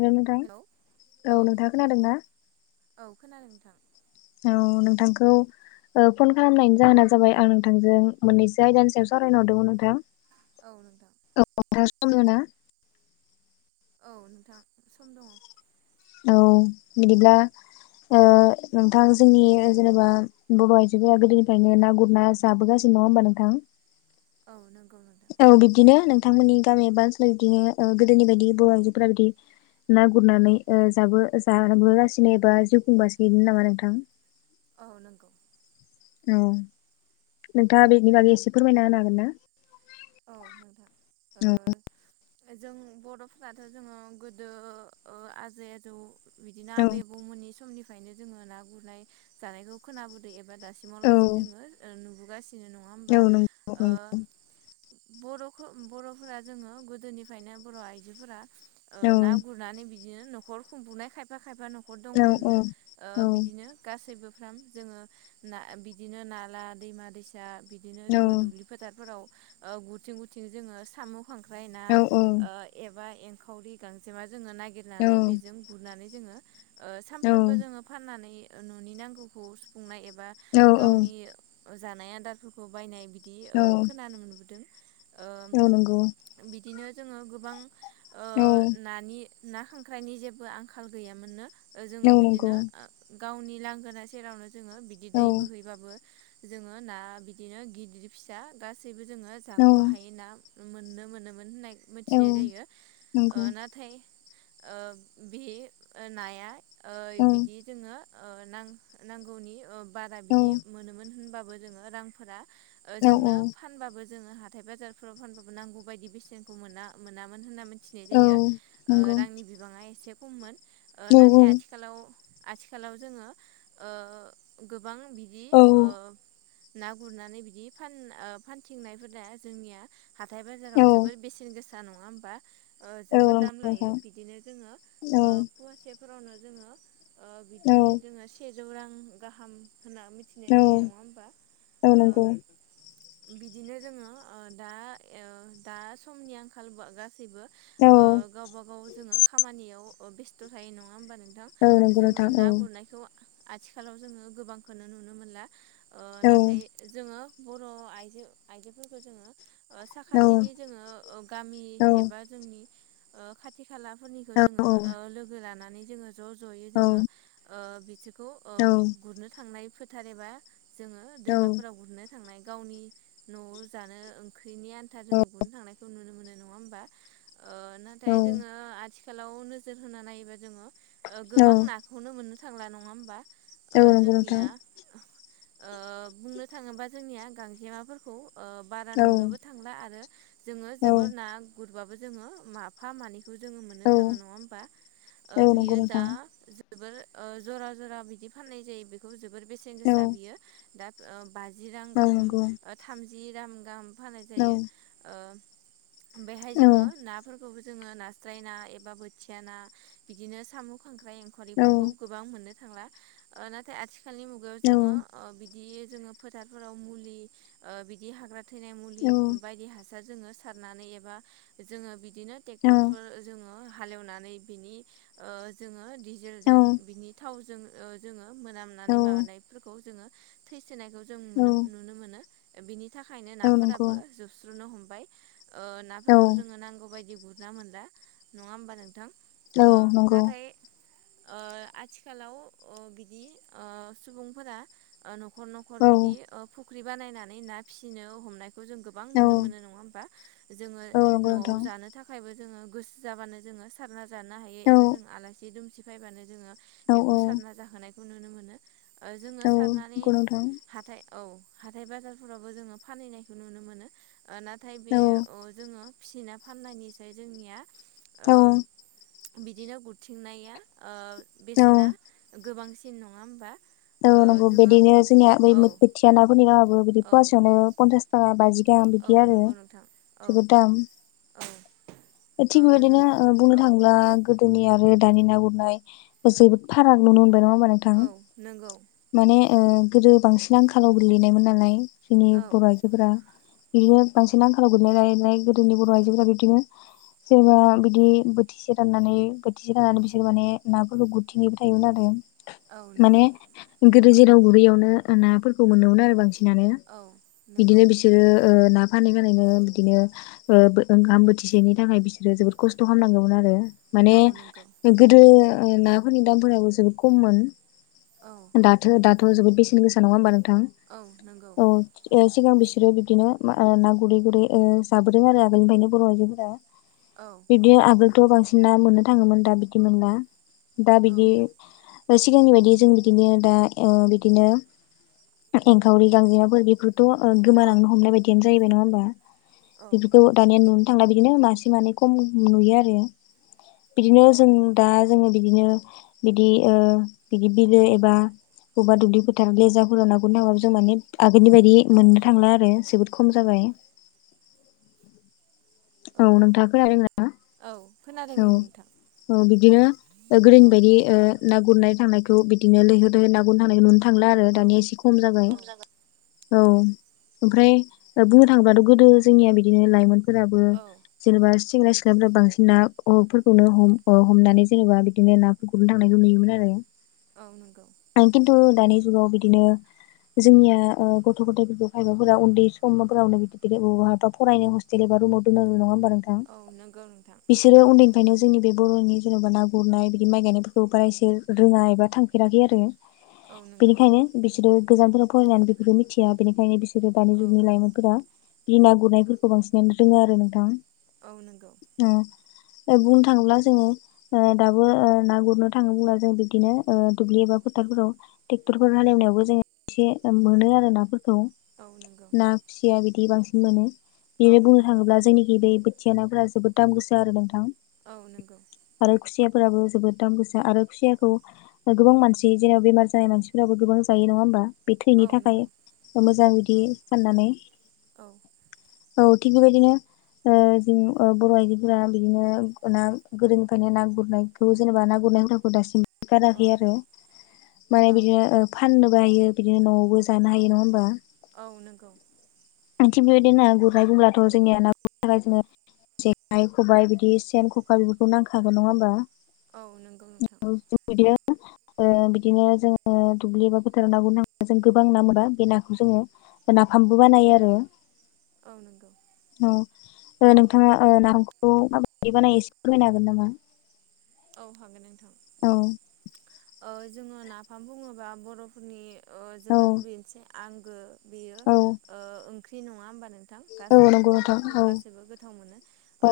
हेल' नोंथां हेलौ औ नोंथाङा खोनादों ना? औ खोनादों नोंथां औ नोंथां [unintelligible] [unintelligible] फन खालामनायनि जाहोना जाबाय आं नोंथांजों मोननैसो आयदानि सायाव सावरायनो हरदोंमोन नोंथां। औ। [unintelligible] औ नोंथां सम दङ। औ बिदिब्ला ओ नोंथां जोंनि जेनेबा बर' आइजोफोरा गोदोनिफ्रायनो ना गुरना जाबोगासिनो नङा होनबा नोंथां? औ नंगौ। नोंथां औ बिदिनो नोंथांमोननि गामि एबा ओनसोलाव बिदिनो गोदोनि बायदि बर' आइजोफोरा बिदि ना गुरनानै जाबो जाबोगासिनो एबा जिउ खुंगासिनोनो नामा नोंथां औ नंगौ औ नोंथाङा बेनि बागै एसे फोरमायना होनो हागोन ना औ नोंथां औ ओ जों बर'फोराथ' जोङो गोदो आजै आजौ बिदिनो औ आबै बौमोननि समनिफ्रायनो जोङो ना गुरनाय जानायखौ खोनाबोदों दासिमाव औ लासै जोङो नुबोगासिनो नङा होनबा औ नंगौ ओ नंगौ बर' बर'फोरा जोङो गोदोनिफ्रायनो बर' आइजोफोरा औ ना गुरनानै बिदि बिदिनो न'खर खुंबुंनाय खायफा खायफा न'खर दङमोननो ओ बिदिनो गासैबो फाम जोङो ना बिदिनो नाला दैमा दैसा बिदिनो जोङो दुब्लि फोथारफोराव गुरथिं गुरथिं जोङो सामु खांख्राइ ना एबा एंखावरि गांजेमा ओ जोङो नागिरनानै बेजों गुरनानै जोङो सानफ्रोमबो जोङो फाननानै न'नि नांगौखौ सुफुंनाय एबा गावनि जानाय आदारफोरखौ बायनाय बि ओ खोनानो मोनबोदों ओ औ नंगौ। बिदिनो जोङो गोबां ओ औ नानि ना खांख्राइनि जेबो आंखाल गैयामोननो जोङो बिदिनो गावनि लांगोना सेरावनो जोङो बिदि दै बोहैबाबो जोङो ना बिदिनो गिदिर फिसा गासैबो जोङो जाख' हायो ना मोननो मोनोमोन होननाय मिथिनाय जायो ओ नाथाय ओ बे नाया ओ बिदि दोंङो ओ नां नांगौनि बारा बिदि मोनोमोन होनबाबो जोङो रांफोरा ओजोंनो फानबाबो जोङो हाथाय बाजारफोराव फानबाबो नांगौ बायदि बेसेनखौ मोना मोनामोन होनना मिथिनाय जायो ओ रांनि बिबांङा एसे खममोन नाथाय आथिखालाव आथिखालाव जोङो ओ गोबां बिदिओ ना गुरनानै बिदि फान ओ फानथिंनाय हुदा जोंनिया हा--थाय बाजाराव जोबोर बेसेन गोसा नङा होमबा जोबोद दाम लायो बिदिनो जोङो फवासेफोरावनो जोङो ओ बिदि जोङो सेजौ रां गाहाम होनना मिथिनाय जायो नङा होमबा। बिदिनो जोङो दा दा समनि आंखाल गासैबो ओ गावबा गाव जोङो खामानियाव बेस्थ' थायो नङा होनबा नोंथां जोङो ना गुरनायखौ आथिखालाव जोङो गोबांखौनो नुनो मोनला ओ नाथाय जोङो बर' आइ आइजोफोरखौ जोङो साखाथिनि जोङो ओ गामि एबा जोंनि खाथि खाथि खाला फोरनिखौ जोङो लोगो लानानै जोङो ज' ज' जोङो ओ बिदि ओ गुरनो थांनाय फोथार एबा जोङो दैमाफोराव गुरनो थांनाय गावनि न'आव जानो ओंख्रिनि आनथा जोङो गुरनो थांनायखौ नुनो मोनो नङा होमबा ओ नाथाय जोङो आथिखालाव नोजोर होना नायोबा जोङो गोबां नाखौनो मोननो थांला नङा औ होमबाओ नंगौ नोंथां जोंनिया ओ बुंनो थाङोबा जोंनिया गांजेमाफोरखौ बारा औ नुनोबो थांला आरो जोङो औ जोबोर ना गुरबाबो जोङो माफा मानै जोङो मोननो औ थाङो नङा होमबा औ नंगौ बियो दा नोंथां जोबोर जरा जरा बिदि फाननाय जायो बेखौ जोबोर बेसेन औ गोसा बियो दा बाजि रां औ गाहाम नंगौ थामजि रां गाहाम फाननाय औ जायोत बेहाय औ जोङो नाफोरखौबो जोङो नास्राय ना एबा बोथिया ना बिदिनो साम' खांख्राइ औ एंखरिफोरखौ गोबां मोननो थांला नाथाय आथिखाल मुगायाव औ जोङो बिदि जोङो फोथारफोराव मुलि बिदि ओ हाग्रा थैनाय मुलि बायदि हास फा जोङो सारनानै एबा जोङो बिदिनो औ थेखथोरजोङो हालेवनानै बिनि ओ जोङो औ जेलजों बिनि थावजों जोङो औ मोननानै माबानायफोरखौ जोङो थैनायखौ जों औ नुनो मोनो थाखायनो औ नंगौ नाफोराबो जोबस्रुनो हमबाय औ नाफोरखौ जोङो नांगौ बायदि गुरना मोनला नङा होमबा नोंथां ओ औ नंगौ नाथाय ओ आथिखालाव अ बिदि ओ सुबुंफोरा ओ न'खर औ न'खर बिदि फुख्रि बानायनानै ना फिसिनो हमनाय खौ जों गोबां औ नुनो मोनो नङा होमबा जोङो औ नंगौ न'आव नोंथां जानो थाखायबो जोङो गोसो जाबानो जोङो सारना जानो हायो औ एबा जों आलासि दुमसि फैबानो जोङो औ बेखौ सारना जाहोनायखौ नुनो मोनो जोङो औ सारनानै नंगौ नोंथां हाथाय औ हाथाय बाजारफोरावबो जोङो फानहैनायखौ नुनो मोनो नाथाय बे औ जोङो फिसिना फाननायनिसाय जोंनिया औ ओ बिदिनो गुरथिंनाया औ बेसेना गोबांसिन नङा होमबा ओ औ नंगौ जोङो बिदिनो जोंनिया ब औ बोथिया नाफोरनि नामाबो बिदि औ फवासेयावनो पनसास थाखा बाजि गाहाम औ बिदि आरो नंगौ नोंथां औ जोबोद दाम औ ओ थिग नों बेबायदिनो बुंनो औ [unintelligible] जोंनि आरो दानि ना गुरनाय जोबोद फाराग नुनो मोनबाय नामा औ नंगौ। गोदो बांसिन आंखालाव गोलैनायमोन नालाय जोंनि औ बर' आइजोफोरा बिदिनो बांसिन आंखालाव गोदनाय रायनाय गोदोनि बर' आइजोफोरा बिदिनो सोरेनबा बिदि बोथिसे राननानै बोथिसे राननानै बिसोर माने नाफोरखौ गुरथिंैबो थायोमोन आरो औ नंगौ माने गोदो जेराव गुरैयावनो नाफोरखौ मोननो मोनो आरो बांसिनानो औ नंगौ बिदिनो बिसोरो न फानै बानायनो बिदिनो ओंखाम बोथिसेनि थाखाय बिसोरो जोबोद खस्थ' खालामनांगौमोन आरो माने औ नंगौ गोदो नाफोरनि दामफोराबो जोबोद खममोन औ दाथ दाथ' जोबोद बेसेन गोसा नङा होमबा नोंथां औ नंगौ औ सिगां बिसोरो बिदिनो ना गुरै गुरै जाबोदों आरो आगोलनिफ्रायनो बर' आइजोफोरा औ बिब्दि आगोलथ' बांसिना मोननो थाङोमोन दा बिदिमोनला दाब औ ग सिगांनि बायदि जों बिदिनो दा बिदिनो एंखावरि गांजेमाफोर बे औ गोमालांनो हमनाय बायदियनो जाहैबाय नङा हबा औ बेफोरखौ दानिया नुनो थांला बिदिनो मासे मानै खम नुयो आरो बिदिनो जों दा जो बिदिनो बिदि ओ बिदि बिलो एबा बबेबा दुब्लि फोथार लेेजाफोराव ना गुरनो थांबाबो जों माने आगोलनि बायदि मोननो थांला आरो जोबोद खम जाबाय औ [unintelligible] औ खोनादों औ नोंथां औ बिदिनो औ गोदोनि बायदि ओ ना गुरनाय थांनायखौ बिदि लैहोर लैहोर गनो थांनाय नुदों थांला आरो औ दानिया एसे खम जाबाय औ ओमफ्राय ओ बुंनो थाङोबाथ' गोदो जोंनिया बिदिनो लाइमोनफोरा औ औ [unintelligible] बांसिन नाफोरखौनो हम हमनानै जेनेबा बिदिनो नाफोरखौनो थांनायखौ नुयोमोन आरो। औ नंगौ। [unintelligible] दानि जुगाव बिदिनो जोंनिया ओ गथ' गथायफोरखौ खायफाफोरा उन्दै समफोरावनो बि बबहाबा फरायनाय हस्टेल एबा रुमाव नङा हबा नोंथां औ नंगौ नोंथां बिसोरो उन्दै ओंखायनो जोंनि बे बर'नि जेन'बा ना गुरनाय बिदि माइ गायनायफोरखौ बारा एसे रोङा एबा थांफेराखै आरो औ नंगौ बेनिखायनो बिसोरो गोजानथानाव फरायनानै बेफोरखौ मिथिया बेनिखायनो बिसोर जे दानि औ जुगनि लाइमोनफोरा बि ना गुरनायफोरखौ बांसिनानो रोङो आरो नोंथां। औ नंगौ। ओ बुंनो थाङोब्ला जोङो ओ दाबो ओ ना गुरनो थाङो बुंब्ला जों बिब्दिनो दुब्लियाव बा फोथाराव ट्रेकटर हालेवनाय जों एसे मोनो आरो ना। ओ औ नंगौ ना खुसिया बिदि बांसिन मोनो औ बिदिनो बुंनो नंगौ थाङोब्ला जोंनिखि बे खेनायफोरा जोबोद दाम गोसा आरो नोंथां। औ नंगौ। आरो खुसियाफोराबो जोबोद दाम गोसा आरो खुसियाखौ गोबां मानसि जेराव बेमार जानाय मानसिफोराबो गोबां जायो। नङा होमबा? बे थैनि औ थाखाय नंगौ मोजां बिदि औ साननानै औ औ। थिग बेबायदिनो ओ जों बर' आइजोफोरा बिदिनो ना गोदोनिफ्रायनो ना गुरनायखौ जेनेबा ना गुर ना गुरनाय हुदाखौ दासिमबो औ गाराखै आरो माने औ बिदिनो फान्नो जायो बिदिनो न'आवबो जानो हायो नङा होमबा। औ नोंगौ। थिग बेबायदिनो ना गुरनाय बुंब्लाथ' जोंनिया ना गुरनो थाखाय जोंनो जेखाइ खबाय बिदि सेन ककार फोरखौ नांखागोन नङा होनबा? औ नंगौ नोंथां। ओ बिदिनो जोङो ओ दुब्लि एबा बोथोराव ना गुरनो थांबा जों गोबां ना मोनबा बे नाखौ जोङो नाफामबो बानायो आरो। आरो औ नंगौ। ओ नोंथाङा नाफामखौ माबायदि बानायो एसे फोरमायनो हागोन नामा? औ हागोन नोंथां। औ। ओ जोङो नाफाम बुङोबा बर'फोरनि औ जोबोर मोनसे आंगो बेयो औ ओ ओंख्रि नङा होमबा नों नोंथां औ गासैबो नंगौ नोंथां औ [unintelligible] गासैबो गोथाव मोनो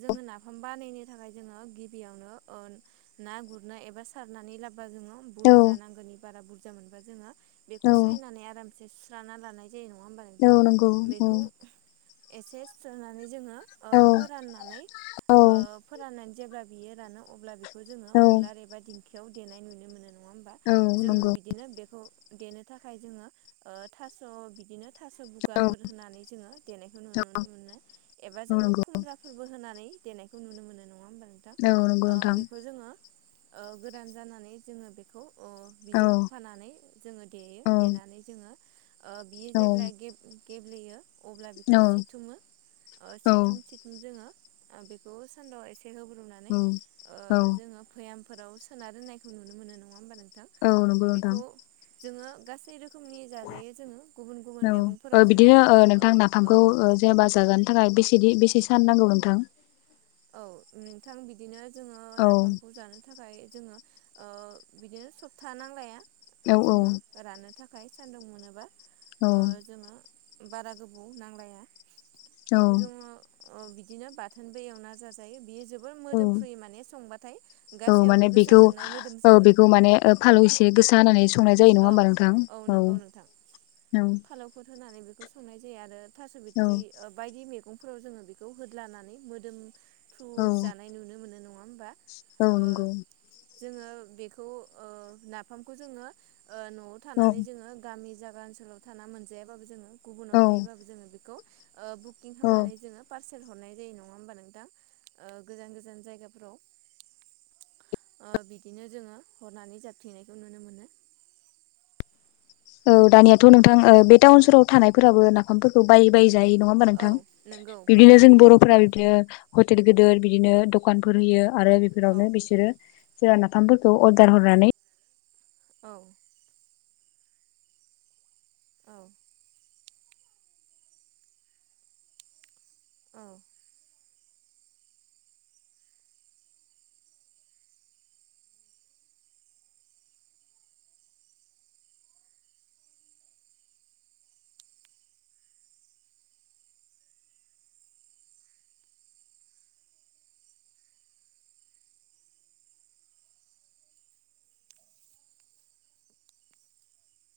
जोंङो नाफाम बानायनो थाखाय जोङो गिबियावनो ओ ना गुरनो एबा सारनानै लाबो बा औ बुरजा नांगोनि बारा बुरजा मोनबा जोङो बेखौ औ सायनानै आरामसे सुस्रा लानाय जायो नङा होबा औ नोंथां नंगौ औ बेखौ एसे सोनानै जोङो ओ औ फोराननानै औ ओ फोरनानै जेब्ला बियो रानो अब्ला बेखो बेखौ जोङो औ उलार नंगौ एबा दिंखियाव देनाय नुनो मोनो नङा होमबा औ जोङो नंगौ बिदिनो बेखौ देनो थाखाय जोङो ओ थास' बिदिनो थास' बुगाफोर होनानै जोङो देनायखौ नुनो मोनो एबा जोङो खुमब्राफोरबो होनानै देनायखौ नुनो मोनो नङा होमबा। नोंथां औ नंगौ ओ नोंथां। बेखौ जोङो ओ गोदान जानानै जोङो बेखौ अ औ बिजों होफानानै जोङो देयो औ देनानै जोङो ओ बियो औ जेब्ला गे गेब्लेयो अब्ला बेखौ औ सिथुमो ओ सिथुम सिथुम जोङो बेखौ सान्दुंआव एसे होब्रुनानै औ। भ'यामफोराव सोना दोननायखौ नुनो मोनो नङा होमबा नोंथां। औ नोंगौ नोंथां। बेखौ जोङो गासै रो औ ओ मैगंफोराव जोङो बिदिनो ओ नोंथां औ नाफामखौ ओ जेनेबा जागानो थाखाय बेसेदि बेसे सान नांगौ नोंथां? औ नोंथां बिदिनो जोङो औ नाफामखौ जानो थाखाय‌ जोङो ओ बिदिनो सप्ता नांलाया औ ओ जोङो राननो थाखाय थाखाय सान्दुं मोनोबा औ ओ जोङो बारा गोबाव नांलाया औ बेखौ जोङो बिदिनो बाथोनबो एवना जाजायो बेयो औ मोदोमफ्रुयो माने संबाथाय औ माने गासैयावबो गोसार बेखौ जोबनाय औ मोदोमजोबो बेखौ माने ओ फालौ एसे गोसा होनानै संनाय जायो नङा औ होमबा नोंथां औ नंगौ नोंथां औ औ फालौफोर होनानै बेखौ संनाय जायो आरो थास' औ बिथरि बायदि मैगंफोराव जोङो बेखौ होद्लानानै मोदोम थ्रु औ जानाय नुनो मोनो नङा होमबा औ ओ नंगौ जोङो बेखौ ओ नाफामखौ जोङो ओ न'आव औ थानानै जोङो गामि आ ओनसोलाव थाना मोनजाया बाबो जोङो गुबुनाव औ थायैबाबो जोङो बिखौ ओ बुकिं औ खामनानै जोङो पार्स सेल हरनाय जायो नङा होमबा नोंथा ओ गोजान गोजान जायगाफोराव ओ बिदिनो जोङो हरनानै जाबथिंनायखौ नुनो मोनो औ दानियाथ' नोंथां ओ बे औ टाउन सहराव थानायफोराबो नाफामफोरखौ बायै बायै जायो नङा होमबा औ नोंथां नंगौ गोबां बिदिनो जों नुयो बर'फोरा बिदिनो हटेल गिदोर बिदिनो दकानफोर होयो आरो औ बेफोरावनो बिसोरो सोरा नाफामफोरखौ अर्डार हरनानै औ औ औ